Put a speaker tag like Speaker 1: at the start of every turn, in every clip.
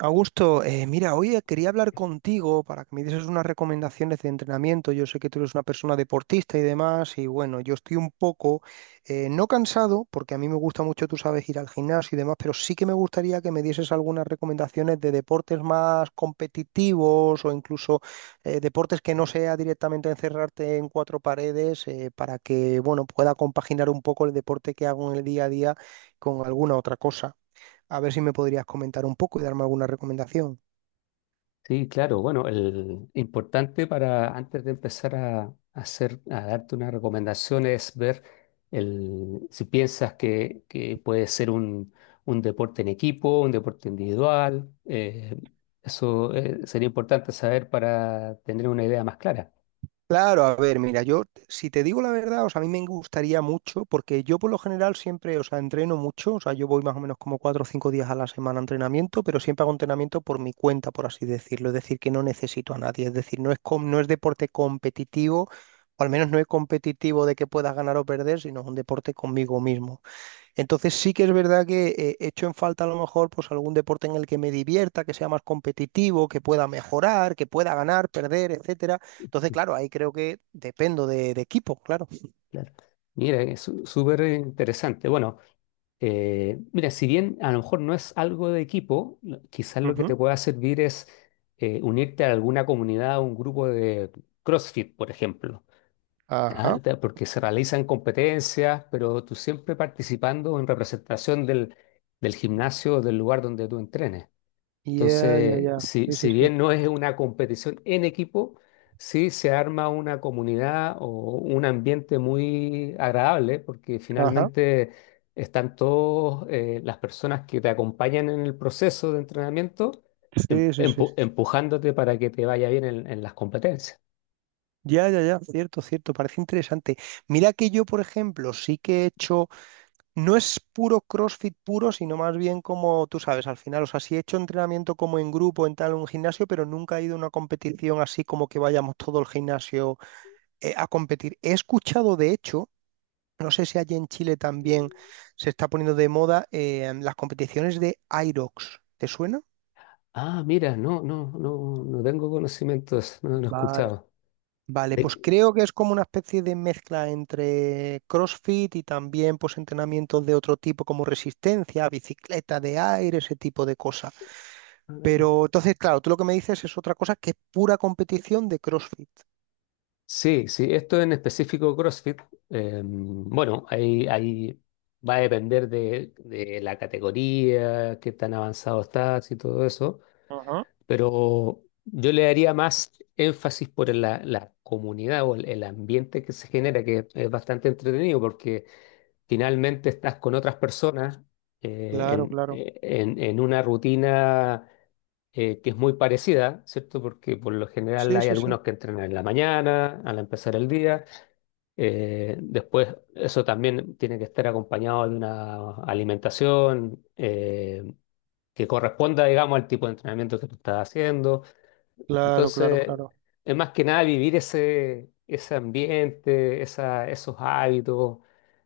Speaker 1: Augusto, mira, hoy quería hablar contigo para que me dieses unas recomendaciones de entrenamiento. Yo sé que tú eres una persona deportista y demás, y bueno, yo estoy un poco, no cansado, porque a mí me gusta mucho, tú sabes, ir al gimnasio y demás, pero sí que me gustaría que me dieses algunas recomendaciones de deportes más competitivos o incluso deportes que no sea directamente encerrarte en cuatro paredes, para que, bueno, pueda compaginar un poco el deporte que hago en el día a día con alguna otra cosa. A ver si me podrías comentar un poco y darme alguna recomendación.
Speaker 2: Sí, claro. Bueno, el importante para antes de empezar a darte una recomendación es ver si piensas que puede ser un deporte en equipo, un deporte individual. Eso sería importante saber para tener una idea más clara.
Speaker 1: Claro, a ver, mira, yo si te digo la verdad, o sea, a mí me gustaría mucho, porque yo por lo general siempre, o sea, entreno mucho, o sea, yo voy más o menos como cuatro o cinco días a la semana a entrenamiento, pero siempre hago entrenamiento por mi cuenta, por así decirlo, es decir, que no necesito a nadie, es decir, no es, no es deporte competitivo, o al menos no es competitivo de que puedas ganar o perder, sino es un deporte conmigo mismo. Entonces sí que es verdad que echo en falta a lo mejor pues algún deporte en el que me divierta, que sea más competitivo, que pueda mejorar, que pueda ganar, perder, etcétera. Entonces, claro, ahí creo que dependo de equipo, claro.
Speaker 2: Claro. Mira, es súper interesante. Bueno, mira, si bien a lo mejor no es algo de equipo, quizás lo que
Speaker 1: Ujú.
Speaker 2: te pueda servir es unirte a alguna comunidad, un grupo de CrossFit, por ejemplo.
Speaker 1: Ajá.
Speaker 2: Porque se realizan competencias, pero tú siempre participando en representación del gimnasio, del lugar donde tú entrenes.
Speaker 1: Ya, ya,
Speaker 2: Entonces,
Speaker 1: ya. Sí, sí,
Speaker 2: si
Speaker 1: sí.
Speaker 2: bien no es una competición en equipo, sí se arma una comunidad o un ambiente muy agradable porque
Speaker 1: Ajá.
Speaker 2: finalmente están todas las personas que te acompañan en el proceso de entrenamiento
Speaker 1: Sí, sí, sí, sí, sí.
Speaker 2: empujándote para que te vaya bien en las competencias.
Speaker 1: Ya, ya, ya. Cierto, cierto. Parece interesante. Mira que yo, por ejemplo, sí que he hecho. No es puro CrossFit puro, sino más bien como tú sabes, al final, o sea, sí he hecho entrenamiento como en grupo, en tal, un gimnasio, pero nunca he ido a una competición así como que vayamos todo el gimnasio a competir. He escuchado, de hecho, no sé si allí en Chile también se está poniendo de moda las competiciones de Irox. ¿Te suena?
Speaker 2: Ah, mira, no, no, no, no tengo conocimientos, no, no he
Speaker 1: Vale.
Speaker 2: escuchado.
Speaker 1: Vale, pues
Speaker 2: De-
Speaker 1: creo que es como una especie de mezcla entre CrossFit y también pues entrenamientos de otro tipo como resistencia, bicicleta de aire, ese tipo de cosas. Pero entonces, claro, tú lo que me dices es otra cosa que es pura competición de CrossFit.
Speaker 2: Sí, sí, esto en específico CrossFit. Bueno, ahí va a depender de la categoría, qué tan avanzado estás y todo eso,
Speaker 1: Ajá.
Speaker 2: pero yo le daría más énfasis por la comunidad o el ambiente que se genera, que es bastante entretenido porque finalmente estás con otras personas
Speaker 1: Claro, claro.
Speaker 2: en una rutina que es muy parecida, ¿cierto? Porque por lo general
Speaker 1: Sí,
Speaker 2: hay
Speaker 1: sí, sí.
Speaker 2: algunos que entrenan en la mañana, al empezar el día. Después, eso también tiene que estar acompañado de una alimentación que corresponda, digamos, al tipo de entrenamiento que tú estás haciendo.
Speaker 1: Claro, claro,
Speaker 2: Entonces,
Speaker 1: claro.
Speaker 2: es más que nada vivir ese, ese ambiente, esos hábitos.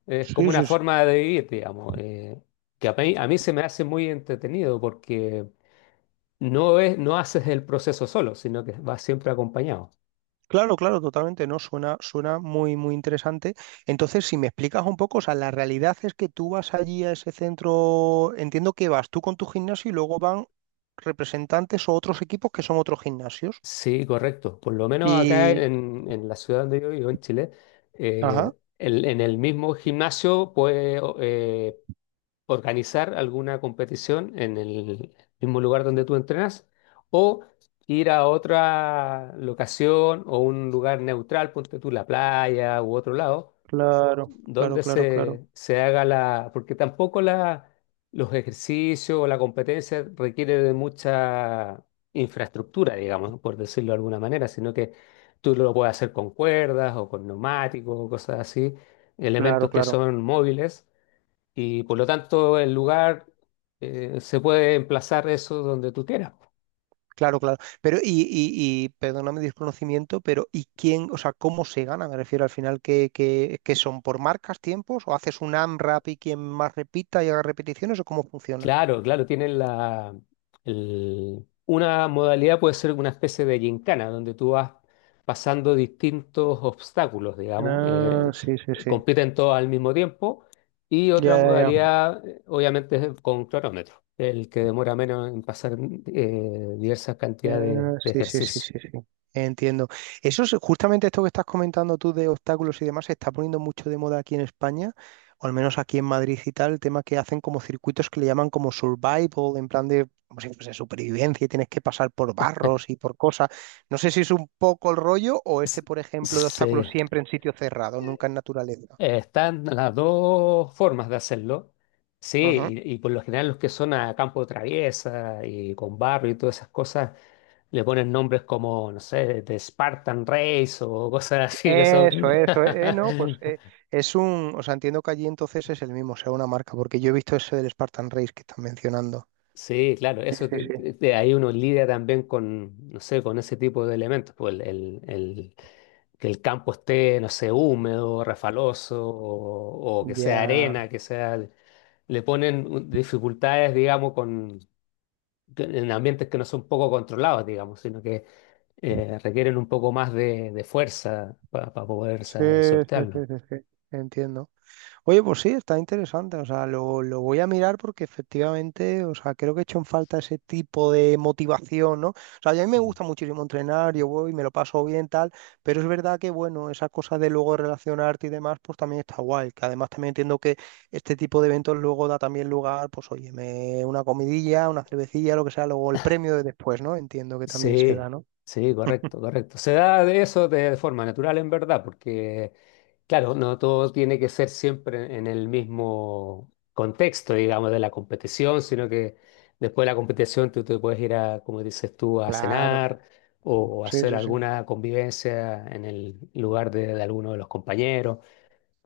Speaker 2: Es como
Speaker 1: Sí,
Speaker 2: una
Speaker 1: sí, sí.
Speaker 2: forma de vivir, digamos. Que a mí se me hace muy entretenido porque no haces el proceso solo, sino que vas siempre acompañado.
Speaker 1: Claro, claro, totalmente, ¿no? Suena, suena muy, muy interesante. Entonces, si me explicas un poco, o sea, la realidad es que tú vas allí a ese centro, entiendo que vas tú con tu gimnasio y luego van representantes o otros equipos que son otros gimnasios.
Speaker 2: Sí, correcto. Por lo menos acá
Speaker 1: Y,
Speaker 2: en la ciudad donde yo vivo, en Chile,
Speaker 1: ajá,
Speaker 2: en el mismo gimnasio puede organizar alguna competición en el mismo lugar donde tú entrenas o ir a otra locación o un lugar neutral, ponte tú la playa u otro lado,
Speaker 1: claro, claro,
Speaker 2: donde
Speaker 1: claro, claro,
Speaker 2: se haga porque tampoco los ejercicios o la competencia requiere de mucha infraestructura, digamos, ¿no? Por decirlo de alguna manera, sino que tú lo puedes hacer con cuerdas o con neumáticos o cosas así,
Speaker 1: claro,
Speaker 2: elementos que
Speaker 1: claro.
Speaker 2: son móviles y por lo tanto el lugar se puede emplazar eso donde tú quieras.
Speaker 1: Claro, claro. Pero, y perdóname mi desconocimiento, pero ¿y quién, o sea, cómo se gana? Me refiero al final, ¿qué, qué, qué son? ¿Por marcas, tiempos? ¿O haces un AMRAP y quien más repita y haga repeticiones? ¿O cómo funciona?
Speaker 2: Claro, claro, tienen una modalidad puede ser una especie de gincana, donde tú vas pasando distintos obstáculos, digamos.
Speaker 1: Ah, sí, sí, sí.
Speaker 2: Compiten todos al mismo tiempo, y otra
Speaker 1: Ya, ya, ya.
Speaker 2: modalidad, obviamente, es con cronómetro, el que demora menos en pasar diversas cantidades
Speaker 1: Ah,
Speaker 2: de
Speaker 1: sí, sí, sí,
Speaker 2: ejercicios.
Speaker 1: sí, sí. Entiendo. Eso es justamente esto que estás comentando tú de obstáculos y demás, se está poniendo mucho de moda aquí en España, o al menos aquí en Madrid y tal, el tema que hacen como circuitos que le llaman como survival, en plan de, como si fuese supervivencia y tienes que pasar por barros y por cosas. No sé si es un poco el rollo o este, por ejemplo, de
Speaker 2: Sí,
Speaker 1: obstáculos siempre en sitio cerrado, nunca en naturaleza.
Speaker 2: Están las dos formas de hacerlo. Sí,
Speaker 1: Ujú.
Speaker 2: y por lo general los que son a campo de traviesa y con barro y todas esas cosas le ponen nombres como, no sé, de Spartan Race o cosas así que
Speaker 1: Eso,
Speaker 2: son.
Speaker 1: eso, no, pues. Es un, o sea, entiendo que allí entonces es el mismo, o sea, una marca, porque yo he visto ese del Spartan Race que están mencionando.
Speaker 2: Sí, claro,
Speaker 1: Sí,
Speaker 2: eso
Speaker 1: sí, sí.
Speaker 2: ahí uno lidia también con, no sé, con ese tipo de elementos, pues que el campo esté, no sé, húmedo, refaloso o que sea
Speaker 1: Ya.
Speaker 2: arena, que sea le ponen dificultades, digamos, con en ambientes que no son poco controlados, digamos, sino que requieren un poco más de fuerza para poder
Speaker 1: Sí, sí, sí,
Speaker 2: sortearlo.
Speaker 1: sí, sí, entiendo. Oye, pues sí, está interesante, o sea, lo voy a mirar porque efectivamente, o sea, creo que he hecho en falta ese tipo de motivación, ¿no? O sea, a mí me
Speaker 2: Mm.
Speaker 1: gusta muchísimo entrenar, yo voy, me lo paso bien, tal, pero es verdad que, bueno, esas cosas de luego relacionarte y demás, pues también está guay, que además también entiendo que este tipo de eventos luego da también lugar, pues oye, una comidilla, una cervecilla, lo que sea, luego el premio de después, ¿no? Entiendo que también se da,
Speaker 2: Sí,
Speaker 1: ¿no?
Speaker 2: sí, correcto, correcto. Se da de eso de forma natural en verdad, porque, claro, no todo tiene que ser siempre en el mismo contexto, digamos, de la competición, sino que después de la competición tú te puedes ir a, como dices tú, a
Speaker 1: Claro,
Speaker 2: cenar
Speaker 1: claro.
Speaker 2: o
Speaker 1: Sí,
Speaker 2: hacer
Speaker 1: sí, sí.
Speaker 2: alguna convivencia en el lugar de alguno de los compañeros.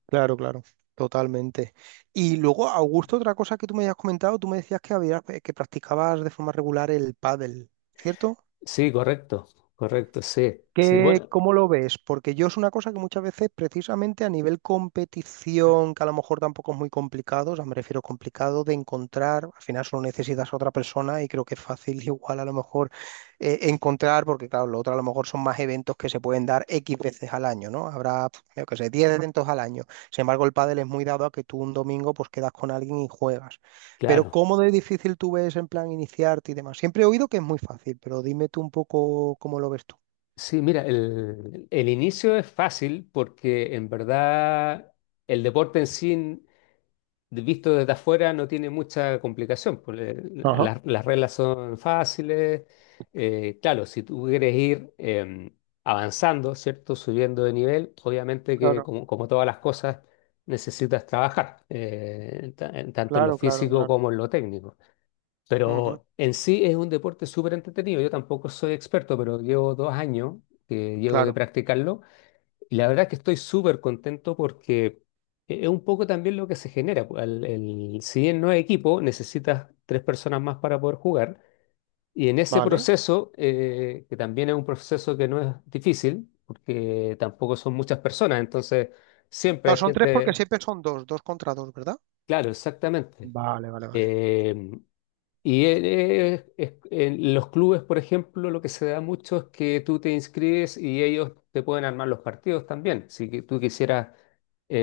Speaker 1: Claro, claro, totalmente. Y luego, Augusto, otra cosa que tú me habías comentado, tú me decías que habías, que practicabas de forma regular el pádel, ¿cierto?
Speaker 2: Sí, correcto, correcto, sí, sí,
Speaker 1: ¿Qué,
Speaker 2: bueno,
Speaker 1: cómo lo ves? Porque yo es una cosa que muchas veces, precisamente a nivel competición, que a lo mejor tampoco es muy complicado, o sea, me refiero complicado de encontrar, al final solo necesitas a otra persona y creo que es fácil igual a lo mejor encontrar, porque claro, lo otro a lo mejor son más eventos que se pueden dar X veces al año, ¿no? Habrá, pf, yo qué sé, 10 eventos al año. Sin embargo, el pádel es muy dado a que tú un domingo pues quedas con alguien y juegas. Pero
Speaker 2: claro.
Speaker 1: ¿cómo de difícil tú ves en plan iniciarte y demás? Siempre he oído que es muy fácil, pero dime tú un poco cómo lo ves tú.
Speaker 2: Sí, mira, el inicio es fácil porque en verdad el deporte en sí, visto desde afuera, no tiene mucha complicación. Pues,
Speaker 1: Ajá.
Speaker 2: las reglas son fáciles. Claro, si tú quieres ir avanzando, ¿cierto? Subiendo de nivel, obviamente que
Speaker 1: Claro,
Speaker 2: como, como todas las cosas necesitas trabajar, tanto en lo
Speaker 1: claro, claro,
Speaker 2: físico
Speaker 1: claro.
Speaker 2: como en lo técnico.
Speaker 1: Ujú,
Speaker 2: Pero en sí es un deporte súper entretenido. Yo tampoco soy experto, pero llevo 2 años que llevo de
Speaker 1: claro,
Speaker 2: practicarlo. Y la verdad es que estoy súper contento porque e-, es un poco también lo que se genera. Pues, si bien no es equipo, necesitas 3 personas más para poder jugar. Y en ese
Speaker 1: vale.
Speaker 2: proceso, que también es un proceso que no es difícil, porque tampoco son muchas personas, entonces siempre hay
Speaker 1: Claro, son tres porque
Speaker 2: gente,
Speaker 1: siempre son dos, dos contra dos, ¿verdad?
Speaker 2: claro, exactamente.
Speaker 1: Vale, vale, vale.
Speaker 2: Em, Y en los clubes, por ejemplo, lo que se da mucho es que tú te inscribes y ellos te pueden armar los partidos también. Si que tú quisieras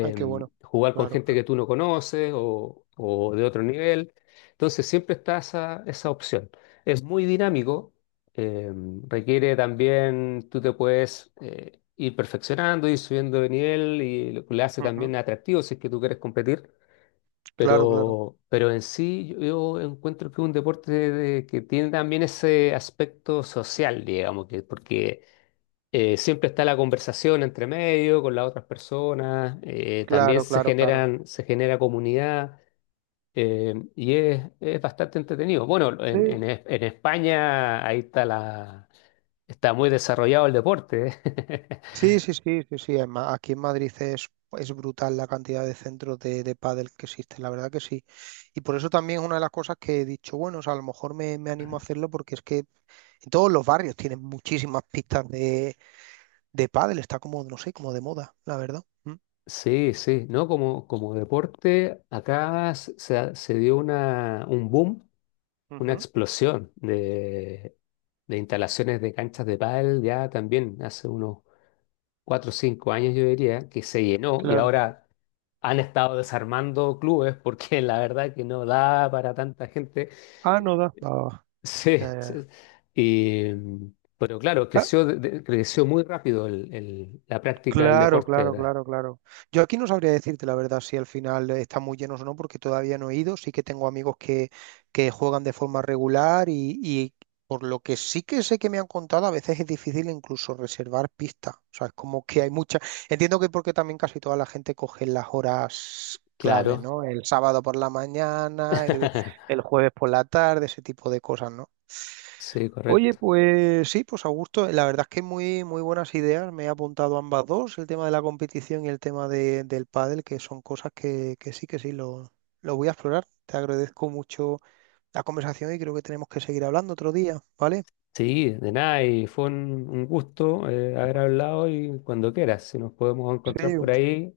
Speaker 1: Ay, qué bueno.
Speaker 2: jugar con
Speaker 1: Claro,
Speaker 2: gente
Speaker 1: claro.
Speaker 2: que tú no conoces o de otro nivel, entonces siempre está esa, esa opción. Es muy dinámico. Requiere también, tú te puedes ir perfeccionando, ir subiendo de nivel y lo que le hace también
Speaker 1: Ujú,
Speaker 2: atractivo si es que tú quieres competir.
Speaker 1: claro, claro,
Speaker 2: Pero en sí yo encuentro que es un deporte que tiene también ese aspecto social, digamos, que, porque siempre está la conversación entre medio con las otras personas. También
Speaker 1: claro,
Speaker 2: se
Speaker 1: claro, claro.
Speaker 2: generan, se genera comunidad. Y es bastante entretenido. Bueno,
Speaker 1: Sí,
Speaker 2: en en España ahí está la, está muy desarrollado el deporte. ¿Eh?
Speaker 1: sí, sí, sí, sí, sí. Aquí en Madrid es brutal la cantidad de centros de pádel que existen, la verdad que sí. Y por eso también es una de las cosas que he dicho, bueno, o sea, a lo mejor me, me animo a hacerlo porque es que en todos los barrios tienen muchísimas pistas de pádel, está como, no sé, como de moda, la verdad. Mm.
Speaker 2: Sí, sí, ¿no? Como, como deporte, acá se, se dio una, un boom, una
Speaker 1: Ujú.
Speaker 2: explosión de instalaciones de canchas de pádel ya también hace unos 4 o 5 años yo diría que se llenó y
Speaker 1: Claro.
Speaker 2: ahora han estado desarmando clubes porque la verdad que no da para tanta gente.
Speaker 1: Ah, no
Speaker 2: Eh,
Speaker 1: da. Ah,
Speaker 2: Sí,
Speaker 1: ya,
Speaker 2: sí.
Speaker 1: ya.
Speaker 2: Y, mm, pero claro,
Speaker 1: Ah,
Speaker 2: creció, creció muy rápido la práctica del
Speaker 1: claro,
Speaker 2: deporte,
Speaker 1: claro,
Speaker 2: ¿verdad?
Speaker 1: claro, claro. Yo aquí no sabría decirte la verdad si al final está muy lleno o no, porque todavía no he ido. Sí que tengo amigos que juegan de forma regular y por lo que sí que sé que me han contado, a veces es difícil incluso reservar pistas. O sea, es como que hay mucha. Entiendo que porque también casi toda la gente coge las horas clave,
Speaker 2: Claro.
Speaker 1: ¿no? El sábado por la mañana, el jueves por la tarde, ese tipo de cosas, ¿no?
Speaker 2: Sí,
Speaker 1: Oye,
Speaker 2: correcto.
Speaker 1: pues sí, pues Augusto, la verdad es que muy, muy buenas ideas. Me he apuntado ambas dos, el tema de la competición y el tema del pádel, que son cosas que sí, lo voy a explorar. Te agradezco mucho la conversación y creo que tenemos que seguir hablando otro día, ¿vale?
Speaker 2: Sí, de nada, y fue un gusto haber hablado y cuando quieras, si nos podemos encontrar
Speaker 1: Sí,
Speaker 2: por ahí,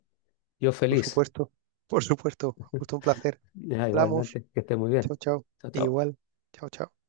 Speaker 2: yo
Speaker 1: por
Speaker 2: feliz.
Speaker 1: supuesto, por supuesto. Justo un placer.
Speaker 2: Ya,
Speaker 1: Hablamos.
Speaker 2: igualmente, que esté muy bien.
Speaker 1: Chao, chao.
Speaker 2: Chao, chao.
Speaker 1: Igual. Chao, chao.